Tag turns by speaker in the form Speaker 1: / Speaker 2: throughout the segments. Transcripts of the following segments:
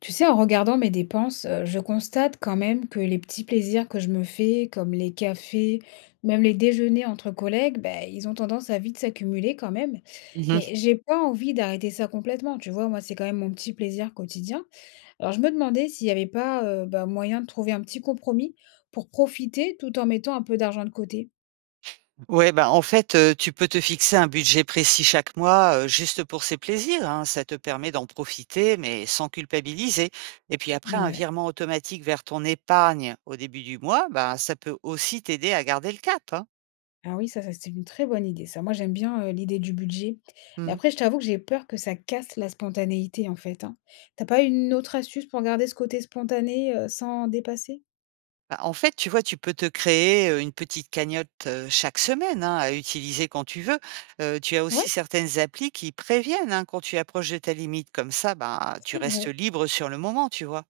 Speaker 1: Tu sais, en regardant mes dépenses, je constate quand même que les petits plaisirs que je me fais, comme les cafés, même les déjeuners entre collègues, ben, ils ont tendance à vite s'accumuler quand même.
Speaker 2: Mmh.
Speaker 1: Mais j'ai pas envie d'arrêter ça complètement. Tu vois, moi, c'est quand même mon petit plaisir quotidien. Alors, je me demandais s'il n'y avait pas ben, moyen de trouver un petit compromis pour profiter tout en mettant un peu d'argent de côté.
Speaker 2: Ouais, bah, en fait, tu peux te fixer un budget précis chaque mois, juste pour ces plaisirs, hein. Ça te permet d'en profiter, mais sans culpabiliser. Et puis après, un
Speaker 1: Ouais.
Speaker 2: virement automatique vers ton épargne au début du mois, bah, ça peut aussi t'aider à garder le cap, hein.
Speaker 1: Ah oui, ça c'est une très bonne idée, ça. Moi, j'aime bien l'idée du budget. Mais
Speaker 2: Mmh.
Speaker 1: après, je t'avoue que j'ai peur que ça casse la spontanéité, en fait, hein. T'as pas une autre astuce pour garder ce côté spontané sans dépasser?
Speaker 2: Bah, en fait, tu vois, tu peux te créer, une petite cagnotte, chaque semaine, hein, à utiliser quand tu veux. Tu as aussi
Speaker 1: Ouais,
Speaker 2: certaines applis qui préviennent, hein, quand tu approches de ta limite. Comme ça, bah, tu
Speaker 1: c'est
Speaker 2: restes
Speaker 1: vrai.
Speaker 2: libre sur le moment, tu vois?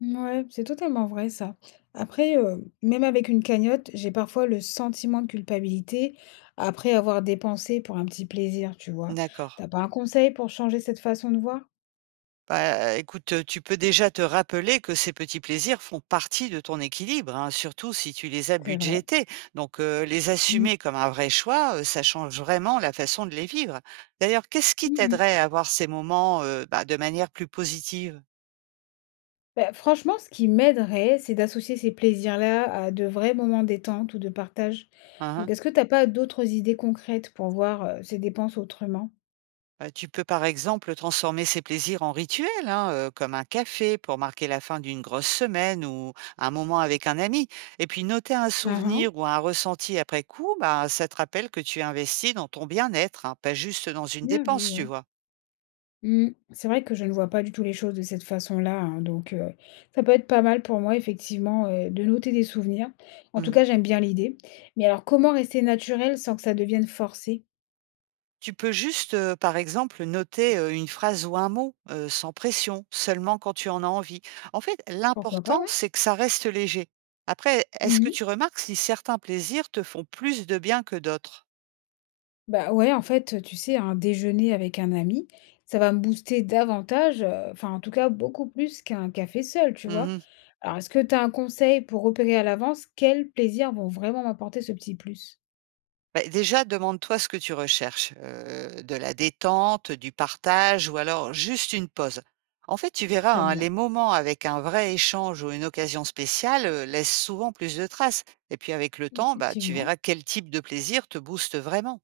Speaker 1: Ouais, c'est totalement vrai, ça. Après, même avec une cagnotte, j'ai parfois le sentiment de culpabilité après avoir dépensé pour un petit plaisir, tu vois.
Speaker 2: D'accord.
Speaker 1: T'as pas un conseil pour changer cette façon de voir?
Speaker 2: Bah, écoute, tu peux déjà te rappeler que ces petits plaisirs font partie de ton équilibre, hein, surtout si tu les as
Speaker 1: C'est vrai.
Speaker 2: budgétés. Donc, les
Speaker 1: Mm.
Speaker 2: assumer comme un vrai choix, ça change vraiment la façon de les vivre. D'ailleurs, qu'est-ce qui
Speaker 1: Mm, mm.
Speaker 2: t'aiderait à voir ces moments, bah, de manière plus positive?
Speaker 1: Bah, franchement, ce qui m'aiderait, c'est d'associer ces plaisirs-là à de vrais moments détente ou de partage.
Speaker 2: Hein,
Speaker 1: Donc,
Speaker 2: hein.
Speaker 1: est-ce que t'as pas d'autres idées concrètes pour voir ces dépenses autrement?
Speaker 2: Tu peux par exemple transformer ces plaisirs en rituels, hein, comme un café pour marquer la fin d'une grosse semaine ou un moment avec un ami. Et puis noter un
Speaker 1: Ah
Speaker 2: souvenir
Speaker 1: ah.
Speaker 2: ou un ressenti après coup, bah, ça te rappelle que tu investis dans ton bien-être, hein, pas juste dans une
Speaker 1: Bien vu,
Speaker 2: dépense, tu
Speaker 1: ouais.
Speaker 2: vois?
Speaker 1: Mm. C'est vrai que je ne vois pas du tout les choses de cette façon-là, hein, donc ça peut être pas mal pour moi, effectivement, de noter des souvenirs. En tout
Speaker 2: Mmh.
Speaker 1: cas, j'aime bien l'idée. Mais alors, comment rester naturel sans que ça devienne forcé?
Speaker 2: Tu peux juste, par exemple, noter, une phrase ou un mot, sans pression, seulement quand tu en as envie. En fait,
Speaker 1: Pourquoi pas,
Speaker 2: l'important, c'est que ça reste léger. Après, est-ce que
Speaker 1: ouais.
Speaker 2: tu remarques si certains plaisirs te font plus de bien que d'autres?
Speaker 1: Bah, ouais, en fait, tu sais, un déjeuner avec un ami, ça va me booster davantage, enfin, en tout cas, beaucoup plus qu'un café seul, tu vois?
Speaker 2: Mmh.
Speaker 1: Alors, est-ce que tu as un conseil pour repérer à l'avance quels plaisirs vont vraiment m'apporter ce petit plus?
Speaker 2: Bah, déjà, demande-toi ce que tu recherches, de la détente, du partage ou alors juste une pause. En fait, tu verras,
Speaker 1: Très
Speaker 2: hein, les
Speaker 1: bien,
Speaker 2: moments avec un vrai échange ou une occasion spéciale, laissent souvent plus de traces et puis avec le temps, bah, tu
Speaker 1: effectivement.
Speaker 2: verras quel type de plaisir te booste vraiment.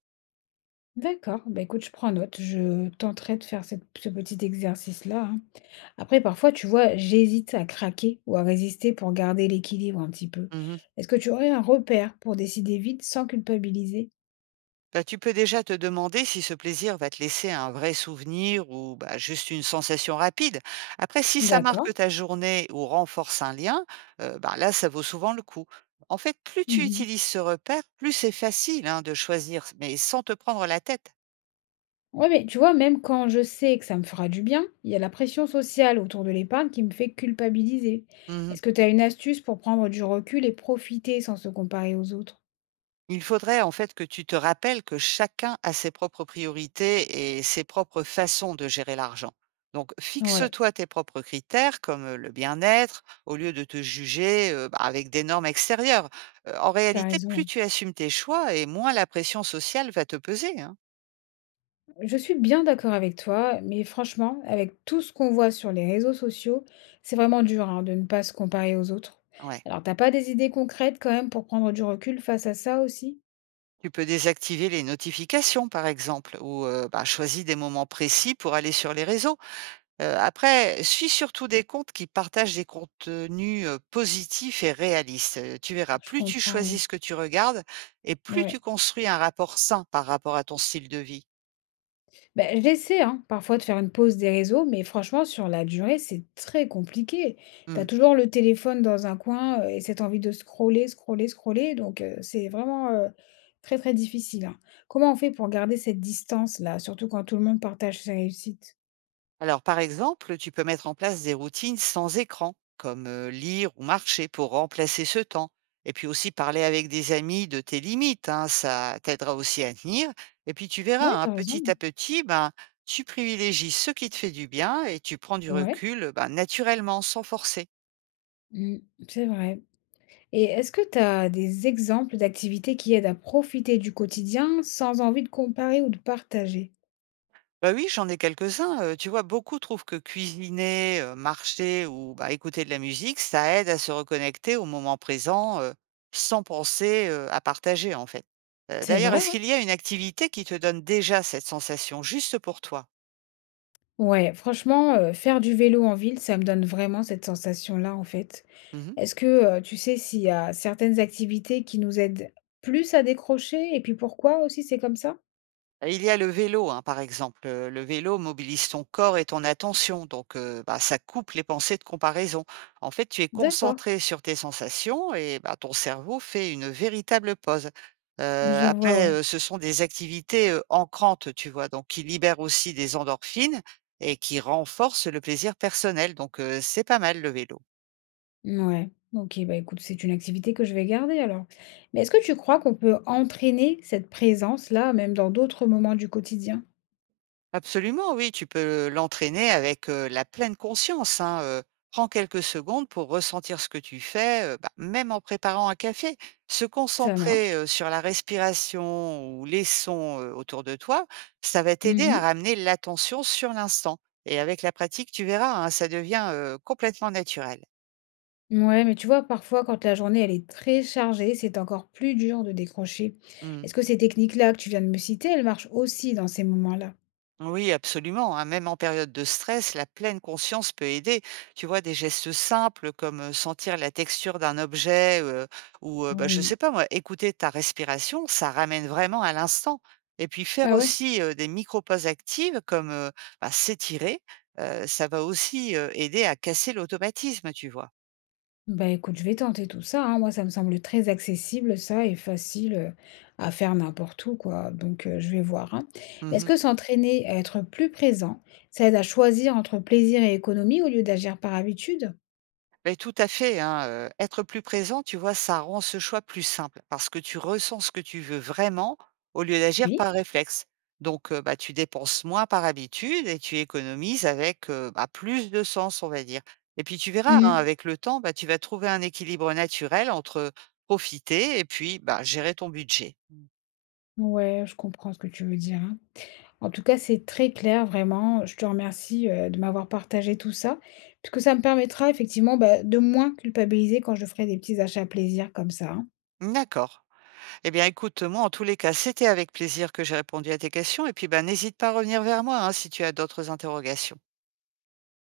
Speaker 1: D'accord, bah, écoute, je prends note, je tenterai de faire cette ce petit exercice-là, hein. Après, parfois, tu vois, j'hésite à craquer ou à résister pour garder l'équilibre un petit peu.
Speaker 2: Mmh.
Speaker 1: Est-ce que tu aurais un repère pour décider vite sans culpabiliser?
Speaker 2: Bah, tu peux déjà te demander si ce plaisir va te laisser un vrai souvenir ou bah, juste une sensation rapide. Après, si ça marque
Speaker 1: D'accord.
Speaker 2: ta journée ou renforce un lien, bah, là, ça vaut souvent le coup. En fait, plus tu
Speaker 1: Mmh.
Speaker 2: utilises ce repère, plus c'est facile hein, de choisir, mais sans te prendre la tête.
Speaker 1: Ouais, mais tu vois, même quand je sais que ça me fera du bien, il y a la pression sociale autour de l'épargne qui me fait culpabiliser.
Speaker 2: Mhm.
Speaker 1: Est-ce que tu as une astuce pour prendre du recul et profiter sans se comparer aux autres?
Speaker 2: Il faudrait en fait que tu te rappelles que chacun a ses propres priorités et ses propres façons de gérer l'argent. Donc
Speaker 1: Ouais,
Speaker 2: fixe-toi tes propres critères comme le bien-être au lieu de te juger bah, avec des normes extérieures. En
Speaker 1: t'as
Speaker 2: réalité, plus
Speaker 1: raison.
Speaker 2: tu assumes tes choix et moins la pression sociale va te peser, hein.
Speaker 1: Je suis bien d'accord avec toi, mais franchement, avec tout ce qu'on voit sur les réseaux sociaux, c'est vraiment dur, hein, de ne pas se comparer aux autres.
Speaker 2: Ouais.
Speaker 1: Alors, t'as pas des idées concrètes quand même pour prendre du recul face à ça aussi?
Speaker 2: Tu peux désactiver les notifications par exemple ou bah, choisis des moments précis pour aller sur les réseaux. Après, suis surtout des comptes qui partagent des contenus, positifs et réalistes. Tu verras,
Speaker 1: Je
Speaker 2: plus tu
Speaker 1: comprends, ouais.
Speaker 2: choisis ce que tu regardes et plus tu
Speaker 1: Ouais.
Speaker 2: construis un rapport sain par rapport à ton style de vie.
Speaker 1: Ben, j'essaie hein, parfois de faire une pause des réseaux, mais franchement, sur la durée, c'est très compliqué. T'as
Speaker 2: Mmh.
Speaker 1: toujours le téléphone dans un coin et cette envie de scroller, scroller, scroller. Donc, c'est vraiment, très, très difficile. Hein. Comment on fait pour garder cette distance-là, surtout quand tout le monde partage ses réussites?
Speaker 2: Alors, par exemple, tu peux mettre en place des routines sans écran, comme lire ou marcher pour remplacer ce temps. Et puis aussi parler avec des amis de tes limites, hein, ça t'aidera aussi à tenir. Et puis tu
Speaker 1: Ouais,
Speaker 2: verras, hein,
Speaker 1: t'as raison.
Speaker 2: petit à petit, ben, tu privilégies ce qui te fait du bien et tu prends du
Speaker 1: Ouais,
Speaker 2: recul ben, naturellement, sans forcer.
Speaker 1: mm, c'est vrai. Et est-ce que t'as des exemples d'activités qui aident à profiter du quotidien sans envie de comparer ou de partager?
Speaker 2: Bah oui, j'en ai quelques-uns, tu vois? Beaucoup trouvent que cuisiner, marcher ou, bah, écouter de la musique, ça aide à se reconnecter au moment présent, sans penser, à partager, en fait.
Speaker 1: C'est
Speaker 2: D'ailleurs,
Speaker 1: vrai,
Speaker 2: est-ce qu'il y a une activité qui te donne déjà cette sensation, juste pour toi?
Speaker 1: ouais, franchement, faire du vélo en ville, ça me donne vraiment cette sensation-là, en fait.
Speaker 2: Mmh.
Speaker 1: Est-ce que, tu sais s'il y a certaines activités qui nous aident plus à décrocher et puis pourquoi aussi c'est comme ça?
Speaker 2: Il y a le vélo, hein, par exemple, le vélo mobilise ton corps et ton attention, donc bah, ça coupe les pensées de comparaison. En fait, tu es
Speaker 1: D'accord,
Speaker 2: concentré sur tes sensations et bah, ton cerveau fait une véritable pause.
Speaker 1: je vois,
Speaker 2: Après,
Speaker 1: ouais.
Speaker 2: ce sont des activités, ancrantes, tu vois? Donc qui libèrent aussi des endorphines et qui renforcent le plaisir personnel, donc c'est pas mal le vélo.
Speaker 1: Ouais. OK, bah, écoute, c'est une activité que je vais garder alors. Mais est-ce que tu crois qu'on peut entraîner cette présence-là, même dans d'autres moments du quotidien?
Speaker 2: Absolument, oui, tu peux l'entraîner avec la pleine conscience, hein, Prends quelques secondes pour ressentir ce que tu fais, bah, même en préparant un café. Se
Speaker 1: Ça marche.
Speaker 2: concentrer, sur la respiration ou les sons, autour de toi, ça va t'aider à
Speaker 1: Mmh.
Speaker 2: ramener l'attention sur l'instant et avec la pratique, tu verras, hein, ça devient, complètement naturel.
Speaker 1: Ouais, mais tu vois, parfois, quand la journée, elle est très chargée, c'est encore plus dur de décrocher.
Speaker 2: Mmh.
Speaker 1: Est-ce que ces techniques-là que tu viens de me citer, elles marchent aussi dans ces moments-là?
Speaker 2: Oui, absolument, hein. Même en période de stress, la pleine conscience peut aider. Tu vois, des gestes simples comme sentir la texture d'un objet ou, bah, je sais
Speaker 1: Oui.
Speaker 2: pas moi, écouter ta respiration, ça ramène vraiment à l'instant. Et puis faire
Speaker 1: Ah ouais?
Speaker 2: aussi des micro-pauses actives comme bah, s'étirer, ça va aussi aider à casser l'automatisme, tu vois.
Speaker 1: Bah écoute, je vais tenter tout ça, hein. Moi, ça me semble très accessible, ça, et facile, à faire n'importe où, quoi. Donc, je vais voir, hein. Mais est-ce
Speaker 2: Mhm.
Speaker 1: que s'entraîner à être plus présent, ça aide à choisir entre plaisir et économie au lieu d'agir par habitude?
Speaker 2: Beh, tout à fait, hein, être plus présent, tu vois, ça rend ce choix plus simple parce que tu ressens ce que tu veux vraiment au lieu d'agir
Speaker 1: Oui.
Speaker 2: par réflexe. Donc bah, tu dépenses moins par habitude et tu économises avec, bah, plus de sens, on va dire. Et puis tu verras, hein, Mmh.
Speaker 1: Mhm.
Speaker 2: avec le temps, bah, tu vas trouver un équilibre naturel entre profiter et puis, bah, gérer ton budget.
Speaker 1: Ouais, je comprends ce que tu veux dire, hein. En tout cas, c'est très clair, vraiment. Je te remercie, de m'avoir partagé tout ça, puisque ça me permettra effectivement, bah, de moins culpabiliser quand je ferai des petits achats plaisir comme ça, hein.
Speaker 2: D'accord. Eh bien, écoute, moi, en tous les cas, c'était avec plaisir que j'ai répondu à tes questions et puis, bah, n'hésite pas à revenir vers moi, hein, si tu as d'autres interrogations.